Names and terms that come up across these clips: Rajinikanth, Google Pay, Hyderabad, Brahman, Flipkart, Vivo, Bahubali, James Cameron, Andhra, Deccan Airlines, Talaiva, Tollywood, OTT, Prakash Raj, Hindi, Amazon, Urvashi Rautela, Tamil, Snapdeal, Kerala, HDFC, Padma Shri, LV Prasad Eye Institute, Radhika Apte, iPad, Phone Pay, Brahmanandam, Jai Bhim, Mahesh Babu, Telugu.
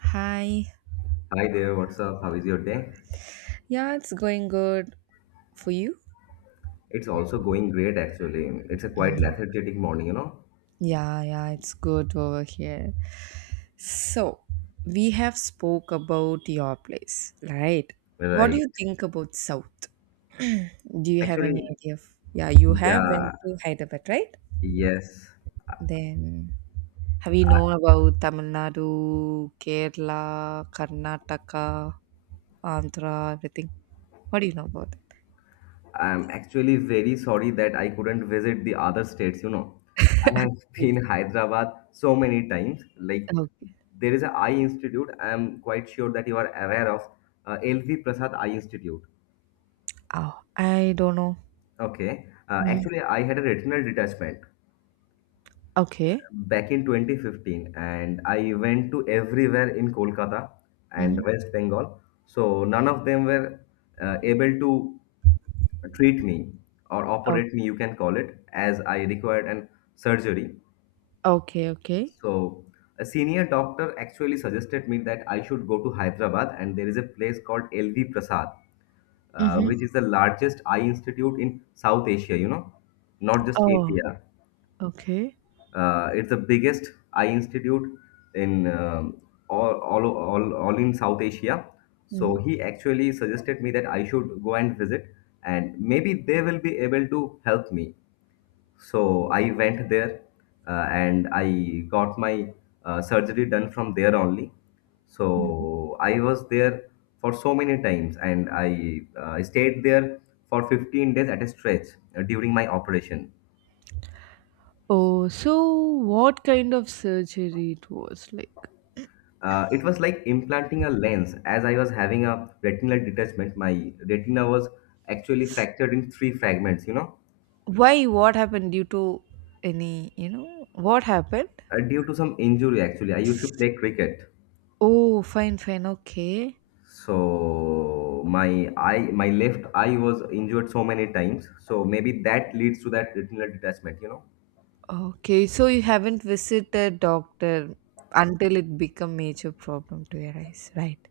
Hi. Hi there, what's up? How is your day? Yeah, it's going good for you. It's also going great actually. It's a quite Mm. lethargic morning, you know? Yeah, yeah, it's good over here. So, we have spoke about your place, right? What do Right. you think about South? Do you have any Actually, idea of? Yeah, you have yeah, went to Hyderabad, right? yes. Then have you known about Tamil Nadu, Kerala, Karnataka, Andhra, everything? What do you know about I'm actually very sorry that I couldn't visit the other states, you know. I have that? been Hyderabad so many times. Like Okay. there is a Eye Institute. I'm quite sure that you are aware of LV Prasad Eye Institute. Oh, I don't know. Okay. Mm. Actually, I had a retinal detachment Okay. back in 2015, and I went to everywhere in Kolkata and Mhm. West Bengal. So none of them were able to treat me or Oh, operate me, you can call it as I required an surgery. okay, okay. So a senior doctor actually suggested me that I should go to Hyderabad, and there is a place called LV Prasad, Mhm. which is the largest eye institute in South Asia, you know, not just Oh, India. okay. It's the biggest eye institute in all in South Asia. So Mhm. he actually suggested me that I should go and visit, and maybe they will be able to help me. So I went there, and I got my surgery done from there only. Mhm. So I was there for so many times, and I stayed there for 15 days at a stretch during my operation. Oh, so what kind of surgery it was like? It was like implanting a lens. As I was having a retinal detachment, my retina was actually fractured in three fragments, you know, Why? What happened due to any, what happened? Due to some injury actually. I used to play cricket. Oh, fine, fine. Okay. So my eye, my left eye was injured so many times. So maybe that leads to that retinal detachment, you know. Okay. So you haven't visited doctor until it become major problem to your eyes, right?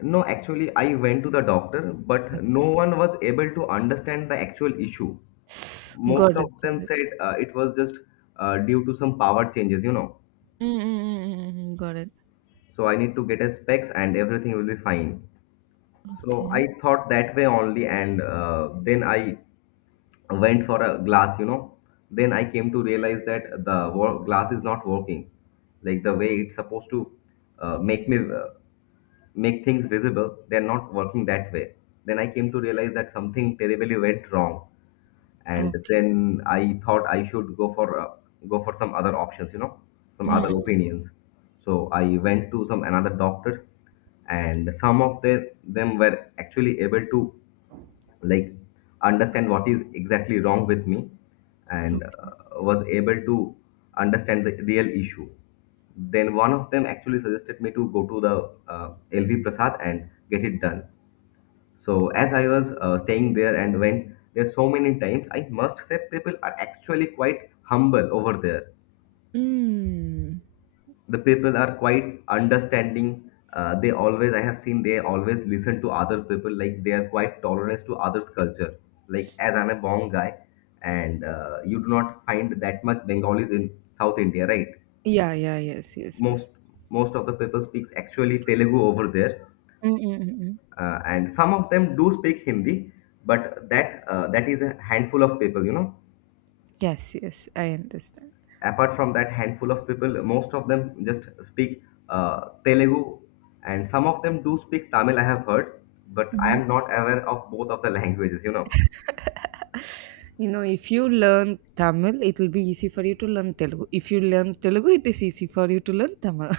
No, actually, I went to the doctor, but no Okay. one was able to understand the actual issue. Most Got of it, got them it. said it was just due to some power changes, you know Mm-mm-mm-mm. Got it. so I need to get a specs and everything will be fine. So Okay. I thought that way only, and then I went for a glass, then I came to realize that the glass is not working like the way it's supposed to make me make things visible. They're not working that way. Then I came to realize that something terribly went wrong, and Okay. then I thought I should go for go for some other options, you know, some other Mm-mm. opinions. So I went to some another doctors, and some of them were actually able to like understand what is exactly wrong with me, Okay. and was able to understand the real issue. Then one of them actually suggested me to go to the LV Prasad and get it done. So as I was staying there and went there so many times, I must say people are actually quite humble over there. Mm. The people are quite understanding. They always, I have seen, they always listen to other people. Like they are quite tolerant to others' culture. Like as I'm a Bong guy, and you do not find that much Bengalis in South India, right? Yeah, yeah, yes, yes, Most yes. most of the people speaks actually Telugu over there, Mm, mm, mm, mm. And some of them do speak Hindi, but that is a handful of people, you know. Yes, yes, I understand. Apart from that handful of people, most of them just speak Telugu, and some of them do speak Tamil. I have heard, but I Mhm. am not aware of both of the languages. You know, You know, if you learn Tamil, it will be easy for you to learn Telugu. If you learn Telugu, it is easy for you to learn Tamil.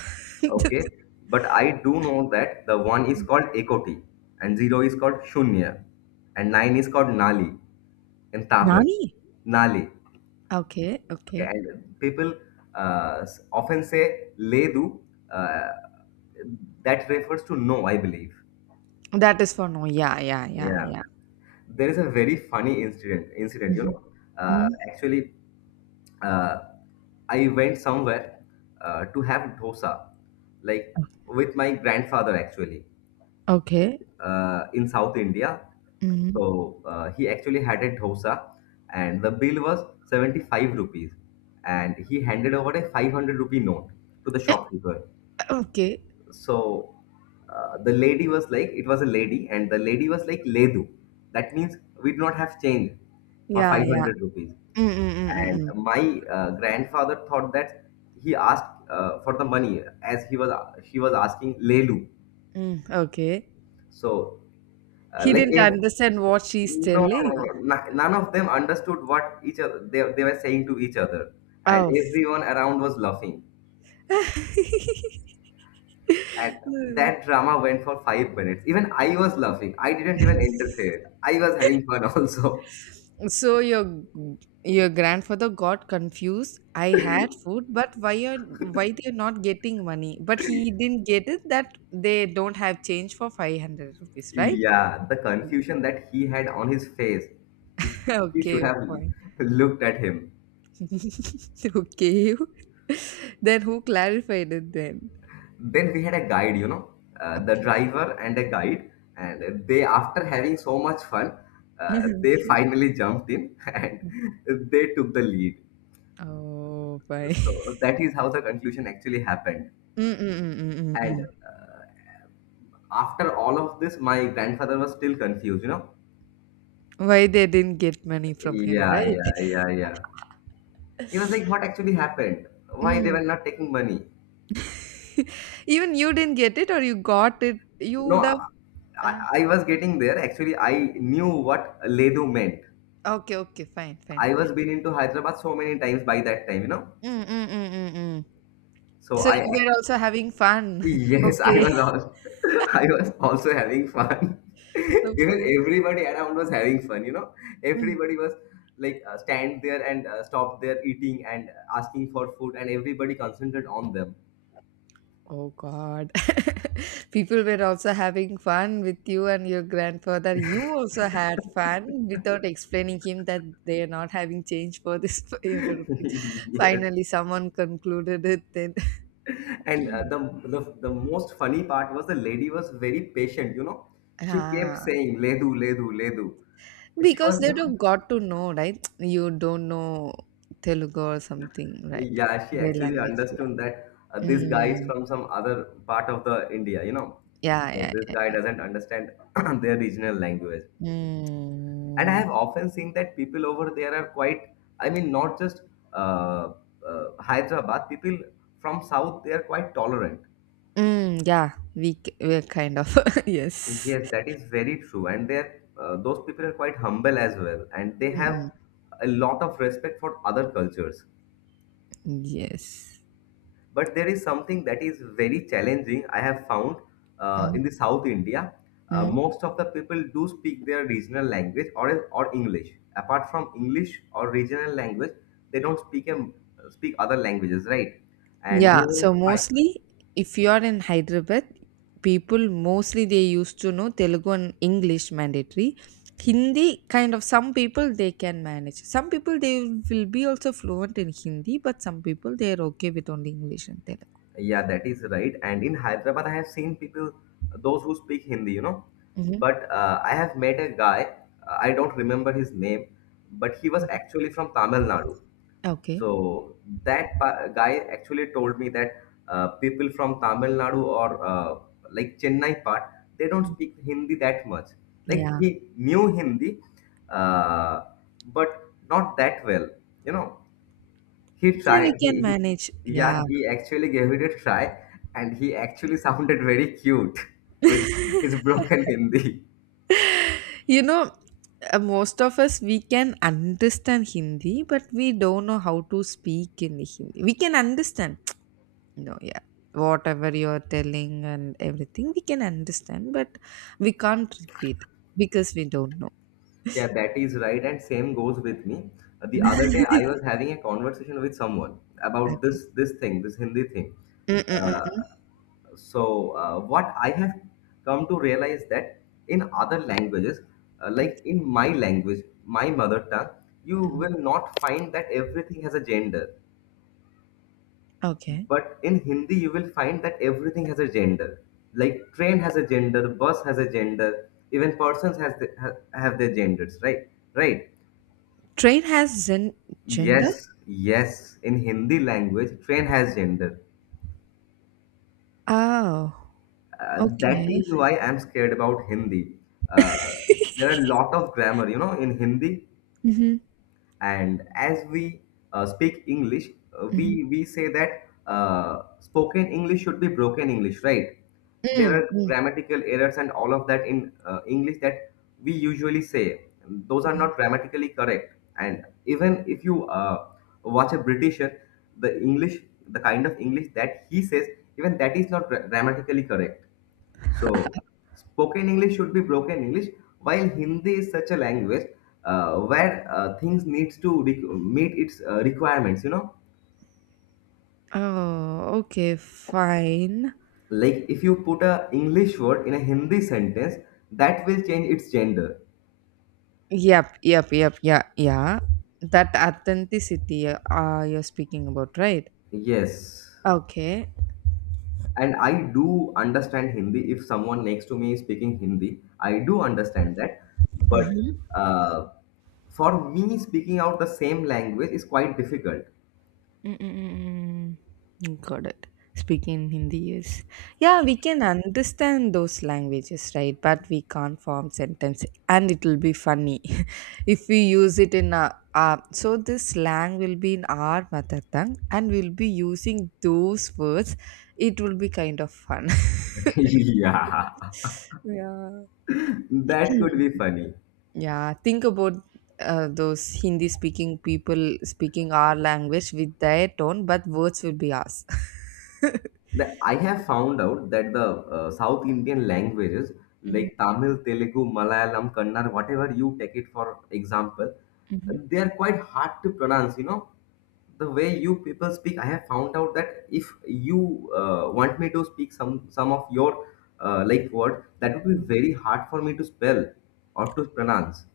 okay. But I do know that the one is called Ekoti, and zero is called Shunya, and nine is called Nali in Tamil. Nani? Nali. Okay, Okay, okay. and people often say Ledu. Uh, that refers to no, I believe. That is for no. Yeah, yeah, yeah, Yeah. yeah. There is a very funny incident, you know. Mhm. Mm. Actually uh, I went somewhere to have dosa, like with my grandfather actually, Okay. In South India. Mhm. So he actually had a dosa, and the bill was 75 rupees, and he handed over a 500 rupee note to the shopkeeper. Okay. So the lady was like it was a lady, and the lady was like Ledu. That means we do not have change for Yeah, yeah. 500 rupees. Mm, mm, mm, mm, And mm. my grandfather thought that he asked for the money as he was she was asking Lelu. Mm, okay. So He like didn't if understand what she's no, no, no, no, telling. No, none of them understood what each other they were saying to each other, and Oh. everyone around was laughing. And Hmm. that drama went for 5 minutes. Even I was laughing. I didn't even interfere. I was having fun also. So your grandfather got confused. I had food, but why they're not getting money? But he didn't get it that they don't have change for 500 rupees, right? Yeah, the confusion that he had on his face. You should Okay, have fine. looked at him. Okay. Then who clarified it then? Then we had a guide, you know, the Okay. driver and a guide. And they, after having so much fun, they Okay. finally jumped in and they took the lead. Oh, fine. So that is how the conclusion actually happened. And Mm-mm-mm-mm-mm. after all of this, my grandfather was still confused, you know. Why they didn't get money from him, Yeah, right? yeah, yeah, yeah. He was like, what actually happened? Why they Mm. were not taking money? Even you didn't get it or you got it, you No, would have I, uh, I was getting there. Actually, I knew what Ledu meant. okay, okay, fine, fine, I was fine. been into Hyderabad so many times by that time, you know. Mm, mm, mm, mm, mm. So So I, you were ac- also having fun. yes, I Okay. was also, I was also having fun. So Even fun. everybody around was having fun, you know. Mm. Everybody was like stand there and stop there eating and asking for food, and everybody concentrated on them. Oh God. People were also having fun with you and your grandfather. You also had fun without explaining him that they are not having change for this 500 rupees. Yes. Finally, someone concluded it then. And uh, the, the the most funny part was the lady was very patient. You know, she kept Ah. saying "Ledu, Ledu, Ledu." She Because was they would not. have got to know, right? You don't know Telugu or something, right? Yeah, she Their actually language, yeah. understood that this guy is Mm. from some other part of the India. You know, so Yeah, this yeah. guy doesn't understand their regional language. And I Mm. have often seen that people over there are quite. I mean, not just uh, Hyderabad people from South. They are quite tolerant. Mm, yeah, we're kind of yes. Yes, that is very true. And they're those people are quite humble as well, and they have Mm, a lot of respect for other cultures. yes. But there is something that is very challenging. I have found Mm-hmm. in the South India, Mm-hmm. most of the people do speak their regional language or English. Apart from English or regional language, they don't speak speak other languages, right? And Yeah, you will so mostly if you are in Hyderabad, people mostly they used to know Telugu and English mandatory. Hindi kind of some people they can manage. Some people they will be also fluent in Hindi, but some people they are okay with only English and Telugu. yeah, that is right. And in Hyderabad, I have seen people, those who speak Hindi, you know. Hmm. But I have met a guy, I don't remember his name, but he was actually from Tamil Nadu. Okay. So that guy actually told me that people from Tamil Nadu or like Chennai part, they don't speak Hindi that much. Like Yeah. he knew Hindi, uh, but not that well, you know. He Yeah, we tried. can manage. He Yeah. yeah. He actually gave it a try, and he actually sounded very cute with his broken Hindi. You know, most of us we can understand Hindi, but we don't know how to speak in Hindi. We can understand. No, yeah. Whatever you're telling and everything, we can understand, but we can't repeat because we don't know. Yeah, that is right, and same goes with me. The other day, I was having a conversation with someone about Okay. this thing, this Hindi thing. Mm, mm, Uh, mm. so what I have come to realize that in other languages, like Okay. in my language, my mother tongue, you Mm. will not find that everything has a gender. Okay. But in Hindi, you will find that everything has a gender. Like train has a gender, bus has a gender, even persons have their genders, right? Right. Train has zen gender? Yes, yes, in Hindi language, train has gender. Oh, That okay. is why I'm scared about Hindi. Uh, there are a lot of grammar, you know, in Hindi. Mm-hmm. And as we speak English, uh, we Mm-hmm. we say that spoken English should be broken English, right? There Mm, are mm, grammatical errors and all of that in English that we usually say those are mm. not grammatically correct. And even if you watch a britisher, the English, the kind of English that he says, even that is not grammatically correct. So, spoken English should be broken English, while Hindi is such a language where things needs to meet its requirements. You know, Oh, okay, fine. like if you put a English word in a Hindi sentence, that will change its gender. Yep, yep, yep, yeah, yeah. That authenticity you're speaking about, right? Yes. Okay. And I do understand Hindi. If someone next to me is speaking Hindi, I do understand that. But Mm-hmm. For me, speaking out the same language is quite difficult. Mm, mm, mm, mm. Got it. Speaking Hindi, is. Yeah, we can understand those languages, right? But we can't form sentences, and it'll be funny if we use it in a. So this slang will be in our mother tongue, and we'll be using those words. It will be kind of fun. Yeah, that could be Yeah. funny. Yeah, think about those Hindi speaking people speaking our language with their tone, but words will be us. The I have found out that the South Indian languages Hmm, like Tamil, Telugu, Malayalam, Kannada, whatever you take it for example, hmm. they are quite hard to pronounce. You know, the way you people speak, I have found out that if you want me to speak some of your like word, that would be very hard for me to spell or to pronounce.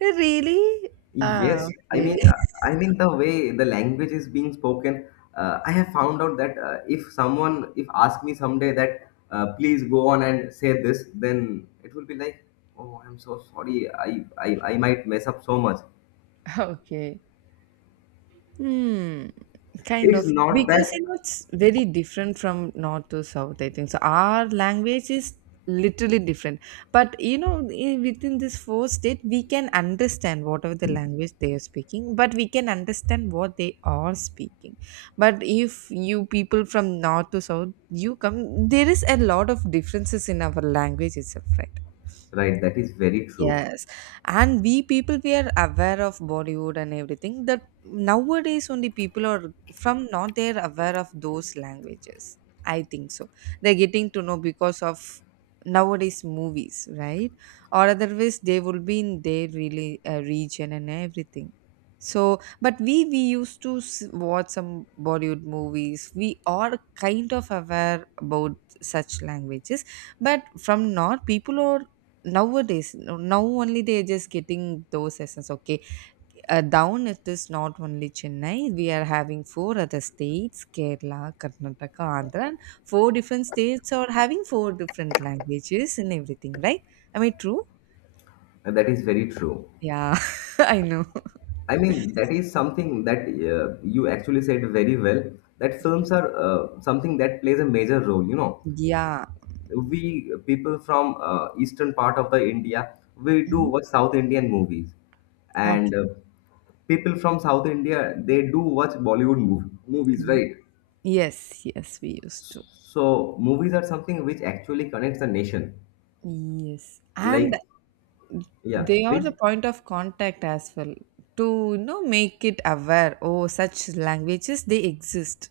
Really? Ah, Yes, okay. I mean the way the language is being spoken. I have found out that if someone if ask me someday that please go on and say this, then it will be like, oh, I'm so sorry, I might mess up so much. Okay. Hmm. Kind It's of. not Because that you know, it's very different from north to south, I think. So our language is literally different. But you know, within this four state, we can understand whatever the language they are speaking, but we can understand what they are speaking. But if you people from north to south, you come, there is a lot of differences in our language itself, right? right. That is very true. Yes, and we people we are aware of Bollywood and everything that nowadays only people are from not they're aware of those languages. I think so. They're getting to know because of nowadays movies, right? Or otherwise they will be in their really region and everything. So, but we used to watch some Bollywood movies. We are kind of aware about such languages, but from north people are nowadays, now only they are just getting those essence. Okay. Down, it is not only Chennai, we are having four other states, Kerala, Karnataka, Andhra, and four different states are having four different languages and everything, right? I mean, true. That is very true. Yeah. I know. I mean, that is something that you actually said very well. That films are something that plays a major role. You know Yeah. we people from eastern part of the india we do Mhm. watch south indian movies Okay. and people from south india they do watch movies Ye- right yes, yes, we used to. so movies are something which actually connects the nation Yes, and like yeah they are the please point of contact as well, to make it aware, oh such languages they exist,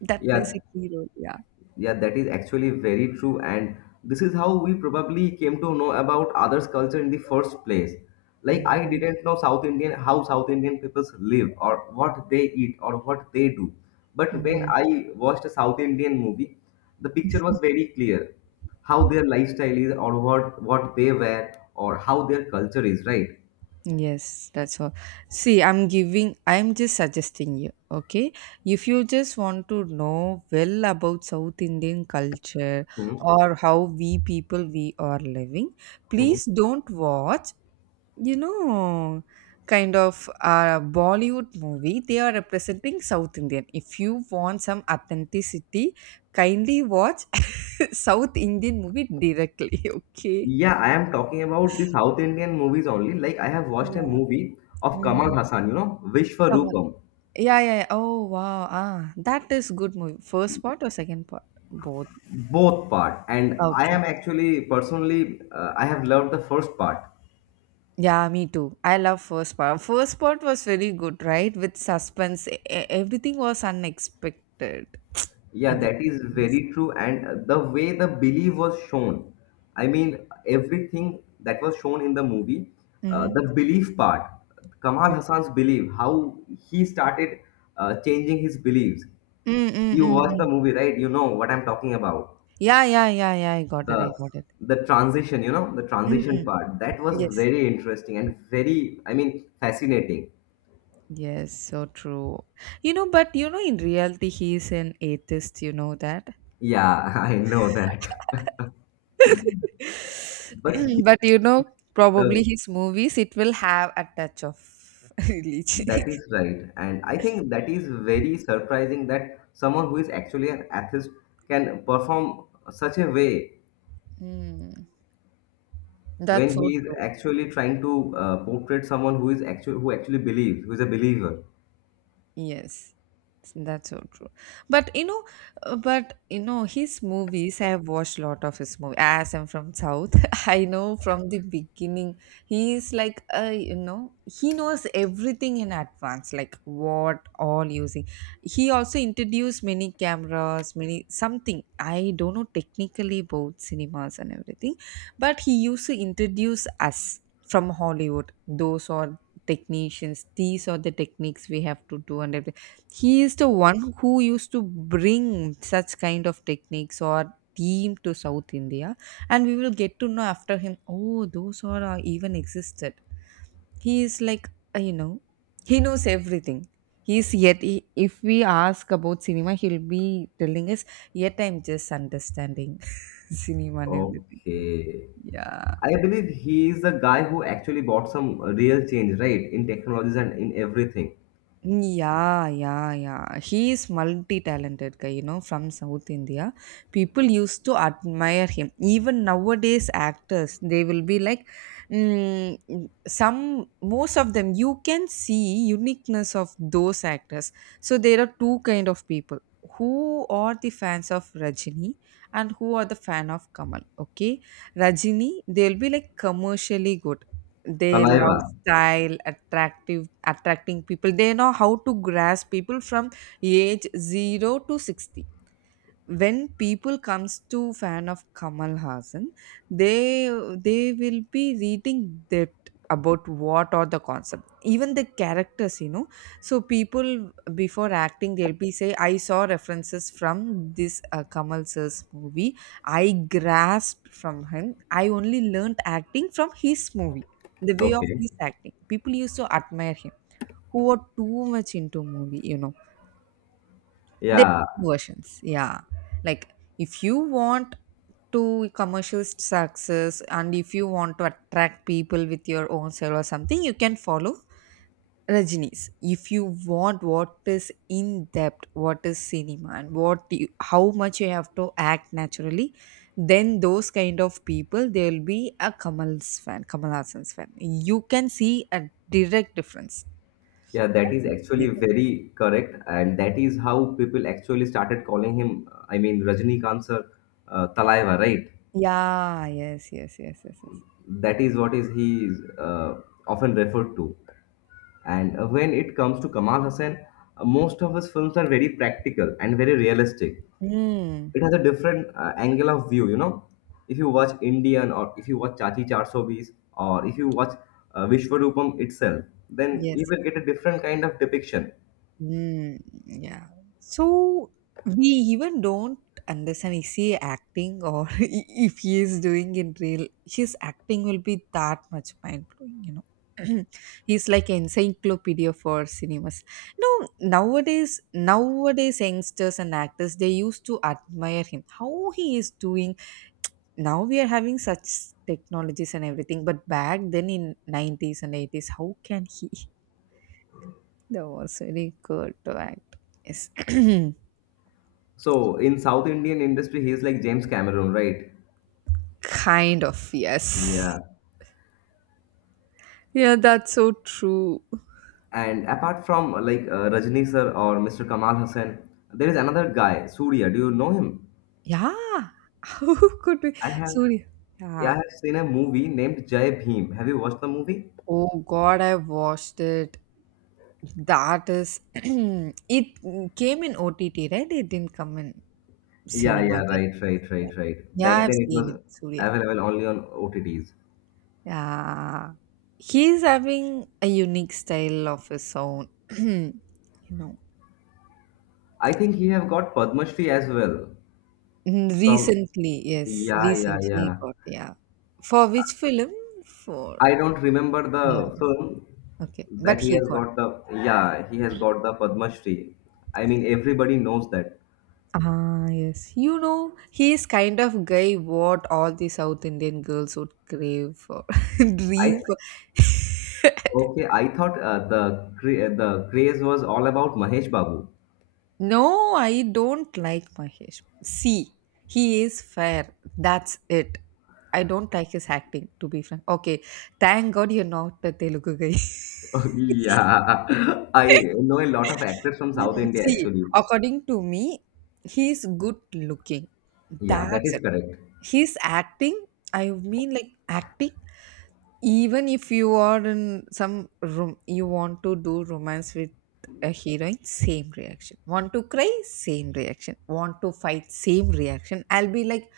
that plays yeah. a key role. Yeah. Yeah, that is actually very true. And this is how we probably came to know about others' culture in the first place. Like I Mhm. didn't know South Indian how South Indian people live or what they eat or what they do. But when Mhm. I watched a South Indian movie, the picture was very clear how their lifestyle is or what they wear or how their culture is, right? Yes, that's all. See, I'm just suggesting you. Okay, if you just want to know well about South Indian culture Hmm. or how we people we are living, Hmm. please don't watch, you know kind of a Bollywood movie they are representing South Indian. If you want some authenticity, kindly watch South Indian movie directly. Okay. Yeah, I am talking about the South Indian movies only. Like I have watched a Yeah. movie of Kamal Mhm. Hassan, you know, Come on. Vishwarupam. Yeah, yeah, yeah. Oh, wow. Ah, that is good movie. First part or second part? Both. Both part and I Okay. am actually personally I have loved the first part Yeah, me too. I love first part. First part was very good, right? With suspense, everything was unexpected. yeah that Everything. is Yes. very true and the way the belief was shown i mean everything that was shown in the movie, Mm-hmm. the belief part, kamal hassan's belief how he started changing his beliefs. Mm, mm, You mm, watch the mm. movie right? You know what I'm talking about, Yeah, yeah, yeah, yeah. I got it. I the got it. the transition, you know, the transition Mm. part that was Yes. very interesting and very, i mean fascinating. Yes, so true. You know, but in reality, he is an atheist. You know that. Yeah, I know that. But the, But you know, probably the- his movies it will have a touch of religion. that is right. And I think that is very surprising that someone who is actually an atheist can perform such a way Mm. That's when so he is true. actually trying to portray someone who is actually believes, who is a believer. Yes, that's so true. But you know, but you know, his movies. I have watched a lot of his movies. As I'm from South, I know from the beginning. He is like, he knows everything in advance, like what all using. He also introduced many cameras, many something. I don't know technically about cinemas and everything, but he used to introduce us from Hollywood. Those or technicians, these are the techniques we have to do and everything, he is the one who used to bring such kind of techniques or team to South India, and we will get to know after him, oh those are even existed. He is like uh, you know he knows everything. He's yet he, if we ask about cinema he'll be telling us. Yet I'm just understanding cinema and everything. Okay. Yeah. I believe he is the guy who actually bought some real change, right, in technologies and in everything. Yeah, yeah, yeah. He is multi-talented guy, you know, from South India. People used to admire him. Even nowadays, actors, they will be like, mm, some, most of them, you can see uniqueness of those actors. So there are two kind of people who are the fans of Rajini and who are the fan of Kamal. Okay, Rajini, they'll be like commercially good, they love Talaiva. style, attractive, attracting people, they know how to grasp people from age 0 to 60. When people comes to fan of Kamal Hassan, they they will be reading depth about what are the concept, even the characters, you know. So people before acting, they'll be say, "I saw references from this Kamal sir's movie. I grasped from him. I only learnt acting from his movie, the way of Okay. his acting." People used to admire him, who are too much into movie, you know, there Yeah. are versions, yeah. Like if you want to commercial success and if you want to attract people with your own style or something, you can follow Rajini's. If you want what is in depth, what is cinema and what you, how much you have to act naturally, then those kind of people they'll be a Kamal's fan, Kamal Hassan's fan. You can see a direct difference. Yeah, that I is can see actually that. very correct, and that is how people actually started calling him, I mean, Rajinikanth sir, Talaiva, right? Yeah, yes, yes, yes, yes, yes. That is what is he is often referred to. And when it comes to Kamal Hussain, most of his films are very practical and very realistic. Hmm. It has a different angle of view, you know. If you watch Indian, or if you watch Chachi Char, or if you watch Vishwarupam itself, then you Yes. will get a different kind of depiction. Mm, yeah. So we even don't understand is he acting or if he is doing in real his acting will be that much mind blowing, you know. He's like encyclopedia for cinemas. No, nowadays youngsters and actors they used to admire him. How he is doing now we are having such technologies and everything, but back then in nineties and eighties, how can he? That was very good to act. Yes. So in South Indian industry, he is like James Cameron, right? Kind of, yes. Yeah. Yeah, that's so true. And apart from like Rajni sir or Mr. Kamal Hussain, there is another guy, Surya. Do you know him? Yeah. How could we? I have, Sorry. yeah, Yeah. I have seen a movie named Jai Bhim. Have you watched the movie? Oh God, I watched it. That is, it came in OTT, right? It didn't come in Yeah, cinema yeah, theater. right, right, right, right. Yeah, Back I've then it seen it, was Surya. available only on OTTs. Yeah. He's having a unique style of his own. You know, I think he have got Padma Shri as well Mm. from Recently, yes, yeah, yeah, recently he yeah. got, yeah. For which film? For, I don't remember yeah, the film okay. But that he he has got. got the yeah he has got the Padma Shri. I mean everybody knows that. Ah, yes. You know, he is kind of guy what all the South Indian girls would crave for, I dream for. okay I thought the craze was all about Mahesh Babu. No, I don't like Mahesh. See, he is fair. That's it. I don't like his acting, to be frank. Okay, thank God you're not a Telugu guy. Yeah, I know a lot of actors from Hmm. South India See, actually. according to me, he's good looking. Yeah, that That's is it. correct. He's acting. I mean, like acting. Even if you are in some room, you want to do romance with a heroine, same reaction. Want to cry, same reaction. Want to fight, same reaction. I'll be like,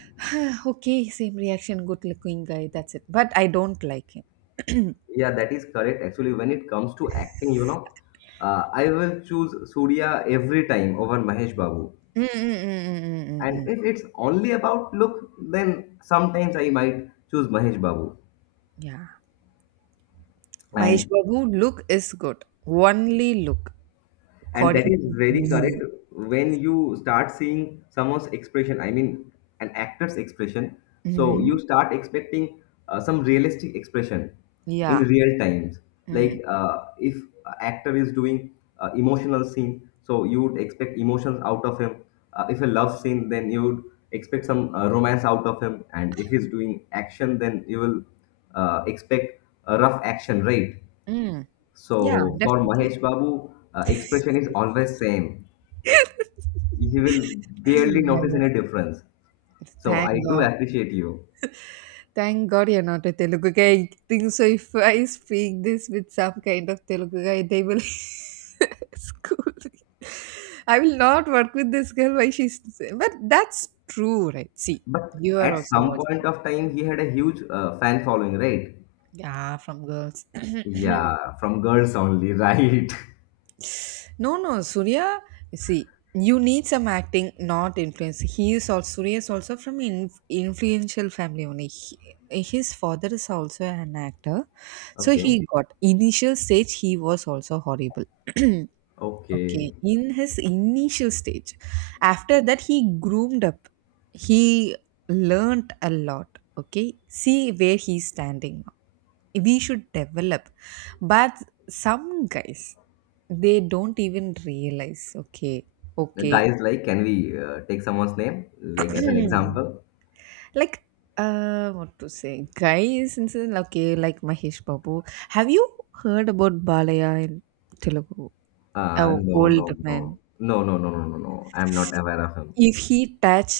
okay, same reaction, good looking guy. That's it. But I don't like him. Yeah, that is correct. Actually, when it comes to acting, you know, I will choose Surya every time over Mahesh Babu. Mm, mm, mm, mm, mm, And mm, mm. if it's only about look, then sometimes I might choose Mahesh Babu. Yeah. Mahesh And Babu look is good. Only look, and that according is to very me. correct when you start seeing someone's expression, an actor's expression, so you Mhm. start expecting some realistic expression in Yeah. real times, Mm. like if a actor is doing emotional scene so you would expect emotions out of him, if a love scene then you would expect some romance out of him, and if he's doing action then you will expect a rough action, right? Mm. Yeah, So for definitely. Mahesh Babu, expression is always same. He will barely Yeah, notice any yes. difference. So Thank I do God. appreciate you. Thank God you're not a Telugu guy. I think so. If I speak this with some kind of Telugu guy, they will school me. I will not work with this girl. Why she's. But that's true, right? See, But you are at also some point watching. of time, he had a huge fan following, right? Yeah, from girls. Yeah, from girls only, right? No, no, Surya. See, you need some acting, not influence. He is also Surya is also from in, influential family only. He- his father is also an actor, so he Okay, got initial stage. He was also horrible. Okay, okay. in his initial stage, after that he groomed up. He learnt a lot. Okay, see where he's standing we should develop, but some guys they don't even realize. Okay, The okay. guys like, can we take someone's name, like as an example? Like what to say guys and okay, like Mahesh Babu, have you heard about Balaya in Telugu? A No, no, old man, no, no, no, no, no, no, no. I'm not aware of him. if he touch,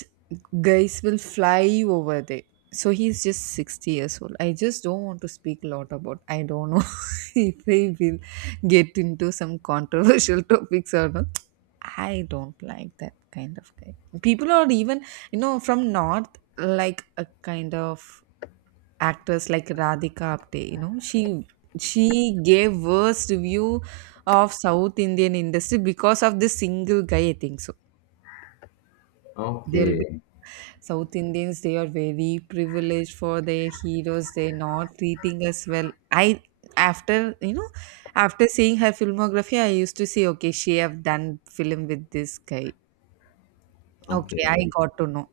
guys will fly over there. So he's just 60 years old. I just don't want to speak a lot about, I don't know, if I will get into some controversial topics or not. I don't like that kind of guy. People are even, from North, like a kind of actress like Radhika Apte, she gave worst view of South Indian industry because of this single guy, I think so. They'll be Okay, South Indians, they are very privileged for their heroes, they're not treating us well. I after you know, after seeing her filmography, I used to say, okay, she have done film with this guy. Okay, okay. I got to know.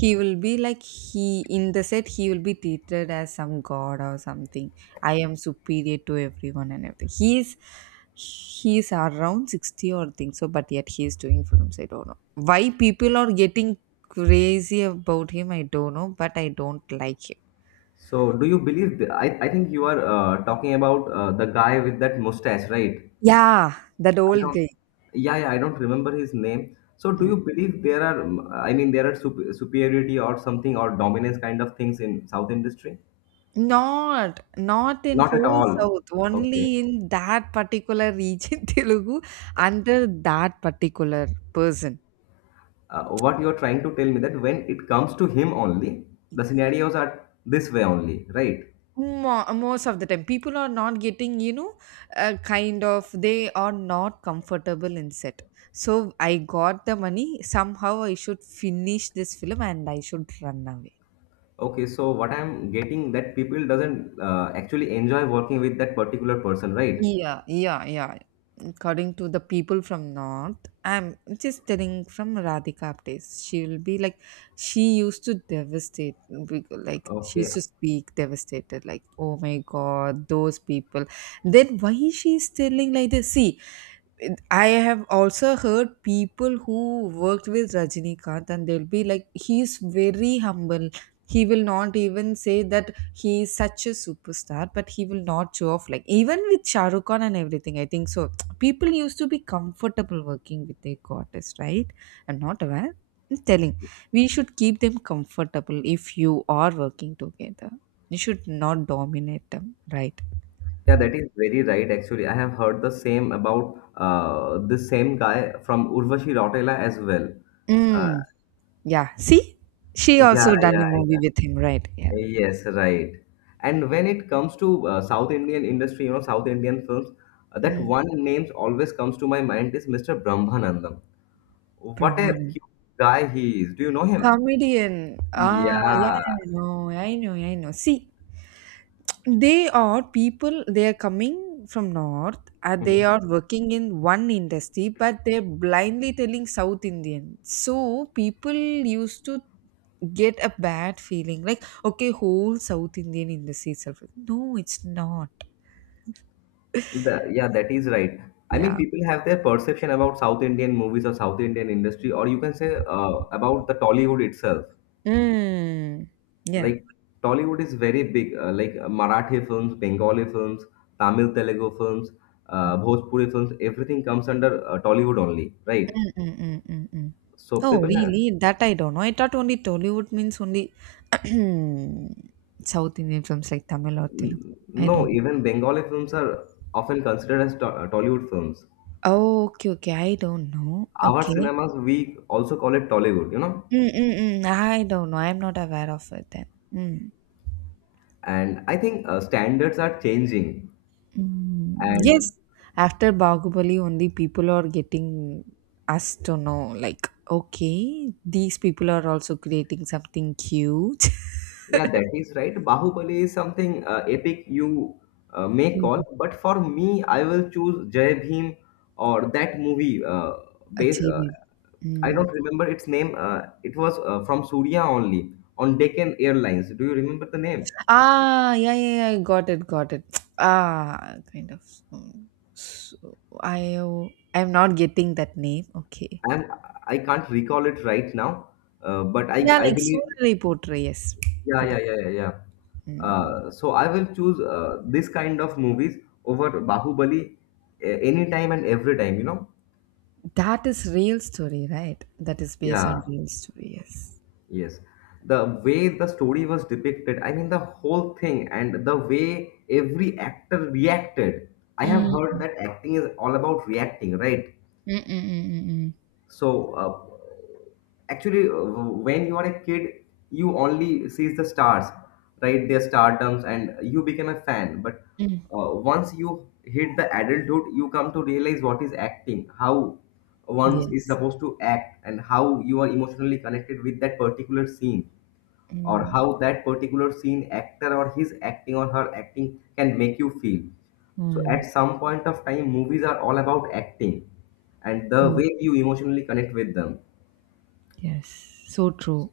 He will be like he in the set, he will be treated as some god or something. I am superior to everyone and everything. He is around 60 or things, so but yet he is doing films. I don't know why people are getting crazy about him. I don't know, but I don't like him. So, do you believe? The, I think you are talking about the guy with that mustache, right? Yeah, that I old don't. guy. Yeah, yeah, I don't remember his name. So, do Mm. you believe there are? I mean, there are superiority or something or dominance kind of things in South industry? Not not in Not at whole all. south, Okay. only in that particular region, Telugu, under that particular person. What you are trying to tell me that when it comes to him only, the scenarios are this way only, right? Most of the time people are not getting, you know, a kind of, they are not comfortable in set. So I got the money somehow, I should finish this film and I should run away. Okay. So, what I'm getting that people doesn't actually enjoy working with that particular person, right? Yeah, yeah, yeah. According to the people from North, I'm just telling from Radhika updates, she will be like, she used to devastate, like she used Okay, to speak devastated, like oh my god those people, then why she is telling like this. See, I have also heard people who worked with Rajinikanth and they'll be like, he's very humble. He will not even say that he is such a superstar, but he will not show off. Like, even with Shah Rukh Khan and everything, I think so. People used to be comfortable working with their artist, right? I'm not aware. I'm telling. We should keep them comfortable if you are working together. You should not dominate them, right? yeah, that is very right. Actually, I have heard the same about this same guy from Urvashi Rautela as well. Uh, Mm. Yeah, see? She yeah, also done yeah, a movie with yeah. him, right? Yeah. Yes, right. And when it comes to South Indian industry, you know, South Indian films, that Mhm. one name always comes to my mind is Mr. Brahmanandam. What a Brahman. cute guy he is. Do you know him? Comedian. Ah, yeah, Yeah. yeah, I know, I know, I know. See, they are people, they are coming from North and they are working in one industry, but they're blindly telling South Indian. So people used to get a bad feeling like, okay, whole South Indian industry itself. No, it's not. The, yeah, that is right. I mean, Yeah. people have their perception about South Indian movies or South Indian industry, or you can say about the Tollywood itself. Mm. Yeah. Like Tollywood is very big. Like Marathi films, Bengali films, Tamil Telugu films, Bhojpuri films. Everything comes under Tollywood only, right? Mm, mm, mm, mm, mm. So Oh, people have really? That I don't know. I thought only Tollywood means only South Indian films like Tamil or Telugu. I no. don't know. Even Bengali films are often considered as Tollywood films. Oh, okay, okay. I don't know. Our Okay. cinemas, we also call it Tollywood, you know. Mm, mm, mm. I don't know. I'm not aware of it then. Mm. And I think standards are changing Mm. Yes. and After Bahubali, only people are getting us to know, like, okay, these people are also creating something cute. yeah, that is right. Bahubali is something epic you may call, Mm. but for me, I will choose Jai Bhim or that movie. Base, uh, Achieving. I don't remember its name. It was from Surya only on Deccan Airlines. Do you remember the name? Ah, yeah, yeah, yeah, got it, got it. Ah, kind of. So, I'm not getting that name. Okay. I'm I can't recall it right now, but I Yeah, I like believe Suralai Potre. Yes, yeah got yeah it. yeah yeah yeah. Mm. So I will choose this kind of movies over Bahubali anytime and every time. You know, That is real story, right? That is based on yeah. real story. Yes. Yes, the way the story was depicted, I mean, the whole thing and the way every actor reacted. I have heard Mm. that acting is all about reacting, right? Mm, mm, mm, mm, mm. So, actually, when you are a kid, you only sees the stars, right? Their stardoms, and you become a fan. But Mm. Once you hit the adulthood, you come to realize what is acting, how one is Yes. supposed to act, and how you are emotionally connected with that particular scene or Mm. how that particular scene actor or his acting or her acting can make you feel. So Mm. at some point of time, movies are all about acting and the Mm. way you emotionally connect with them. Yes. So true.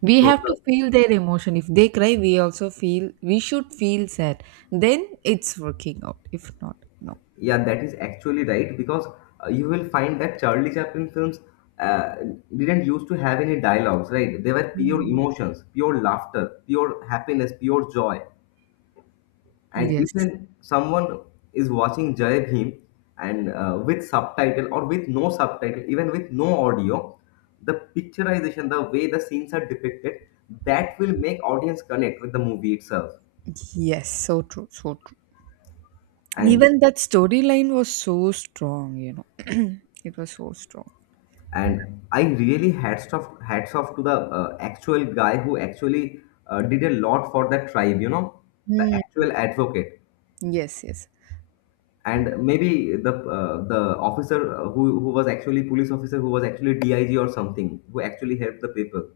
We So have to the, feel their emotion. If they cry, we also feel, we should feel sad, then it's working out. If not, no. yeah, that is actually right because you will find that Charlie Chaplin films uh, didn't used to have any dialogues, right? They were pure Mm. emotions, pure laughter, pure happiness, pure joy. And Yes, even someone is watching Jai Bhim, and with subtitle or with no subtitle, even with no audio, the picturization, the way the scenes are depicted, that will make audience connect with the movie itself. yes, so true, so true. And Even that storyline was so strong, you know, it was so strong. and I really hats off to the actual guy who actually did a lot for that tribe. You know, the Mm. actual advocate, Yes, yes, and maybe the officer who was actually police officer who was actually dig or something who actually helped the people.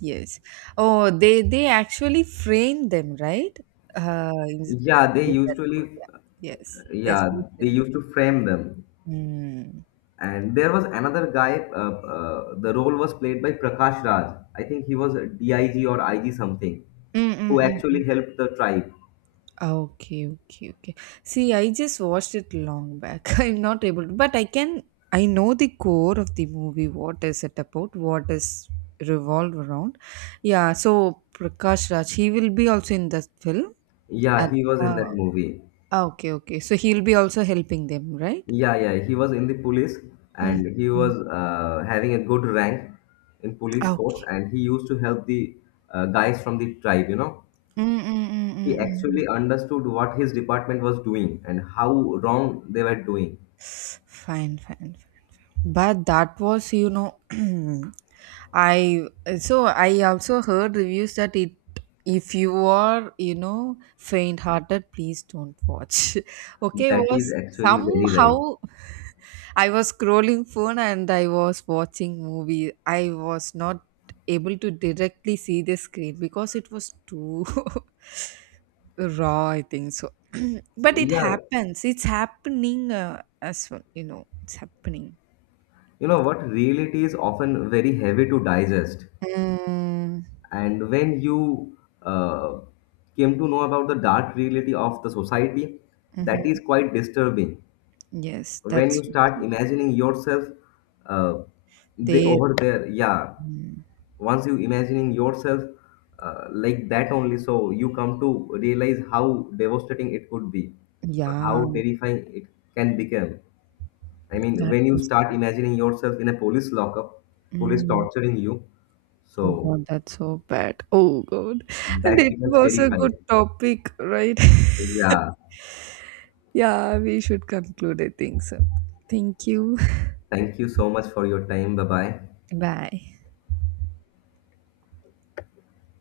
yes. Oh, they actually framed them, right? In, Yeah they with that usually call, yeah. Yes, they yeah actually they framed used them. to frame them. Mm. And there was another guy, the role was played by prakash raj, I think he was a dig or ig something Mm, mm, who mm, actually mm. helped the tribe. Ah, okay, okay, okay. See, I just watched it long back. I'm not able to, but I can, I know the core of the movie, what is it about, what is revolved around. Yeah, so Prakash Raj, he will be also in the film. Yeah And, he was in that uh, movie. okay, okay. So he'll be also helping them, right? Yeah, yeah, he was in the police Mm-hmm. and he was having a good rank in police force Okay. and he used to help the guys from the tribe, you know. He Mm-mm-mm-mm-mm. actually understood what his department was doing and how wrong they were doing. Fine, fine, fine, fine. But that was, you know, I, so I also heard reviews that it, if you are, you know, faint hearted, please don't watch. Okay, That is was actually very right. somehow I was scrolling phone and I was watching movie. I was not able to directly see the screen because it was too raw, I think so. But it Yeah, happens. It's happening as well. You know, it's happening. you know what? Reality is often very heavy to digest. Mm, And when you uh, came to know about the dark reality of the society, that mhm. is quite disturbing. Yes, When that's you so start true. imagining yourself uh, They, over there yeah. mm, Once you imagining yourself like that only, so you come to realize how devastating it could be or yeah, how terrifying it can become. That When you is start so. imagining yourself in a police lockup, police Mm, torturing you, oh so God, that's so bad. Oh God, and that it becomes was a terrifying good topic, right? yeah. Yeah, we should conclude, I think so. Thank you. Thank you so much for your time, bye bye. Bye.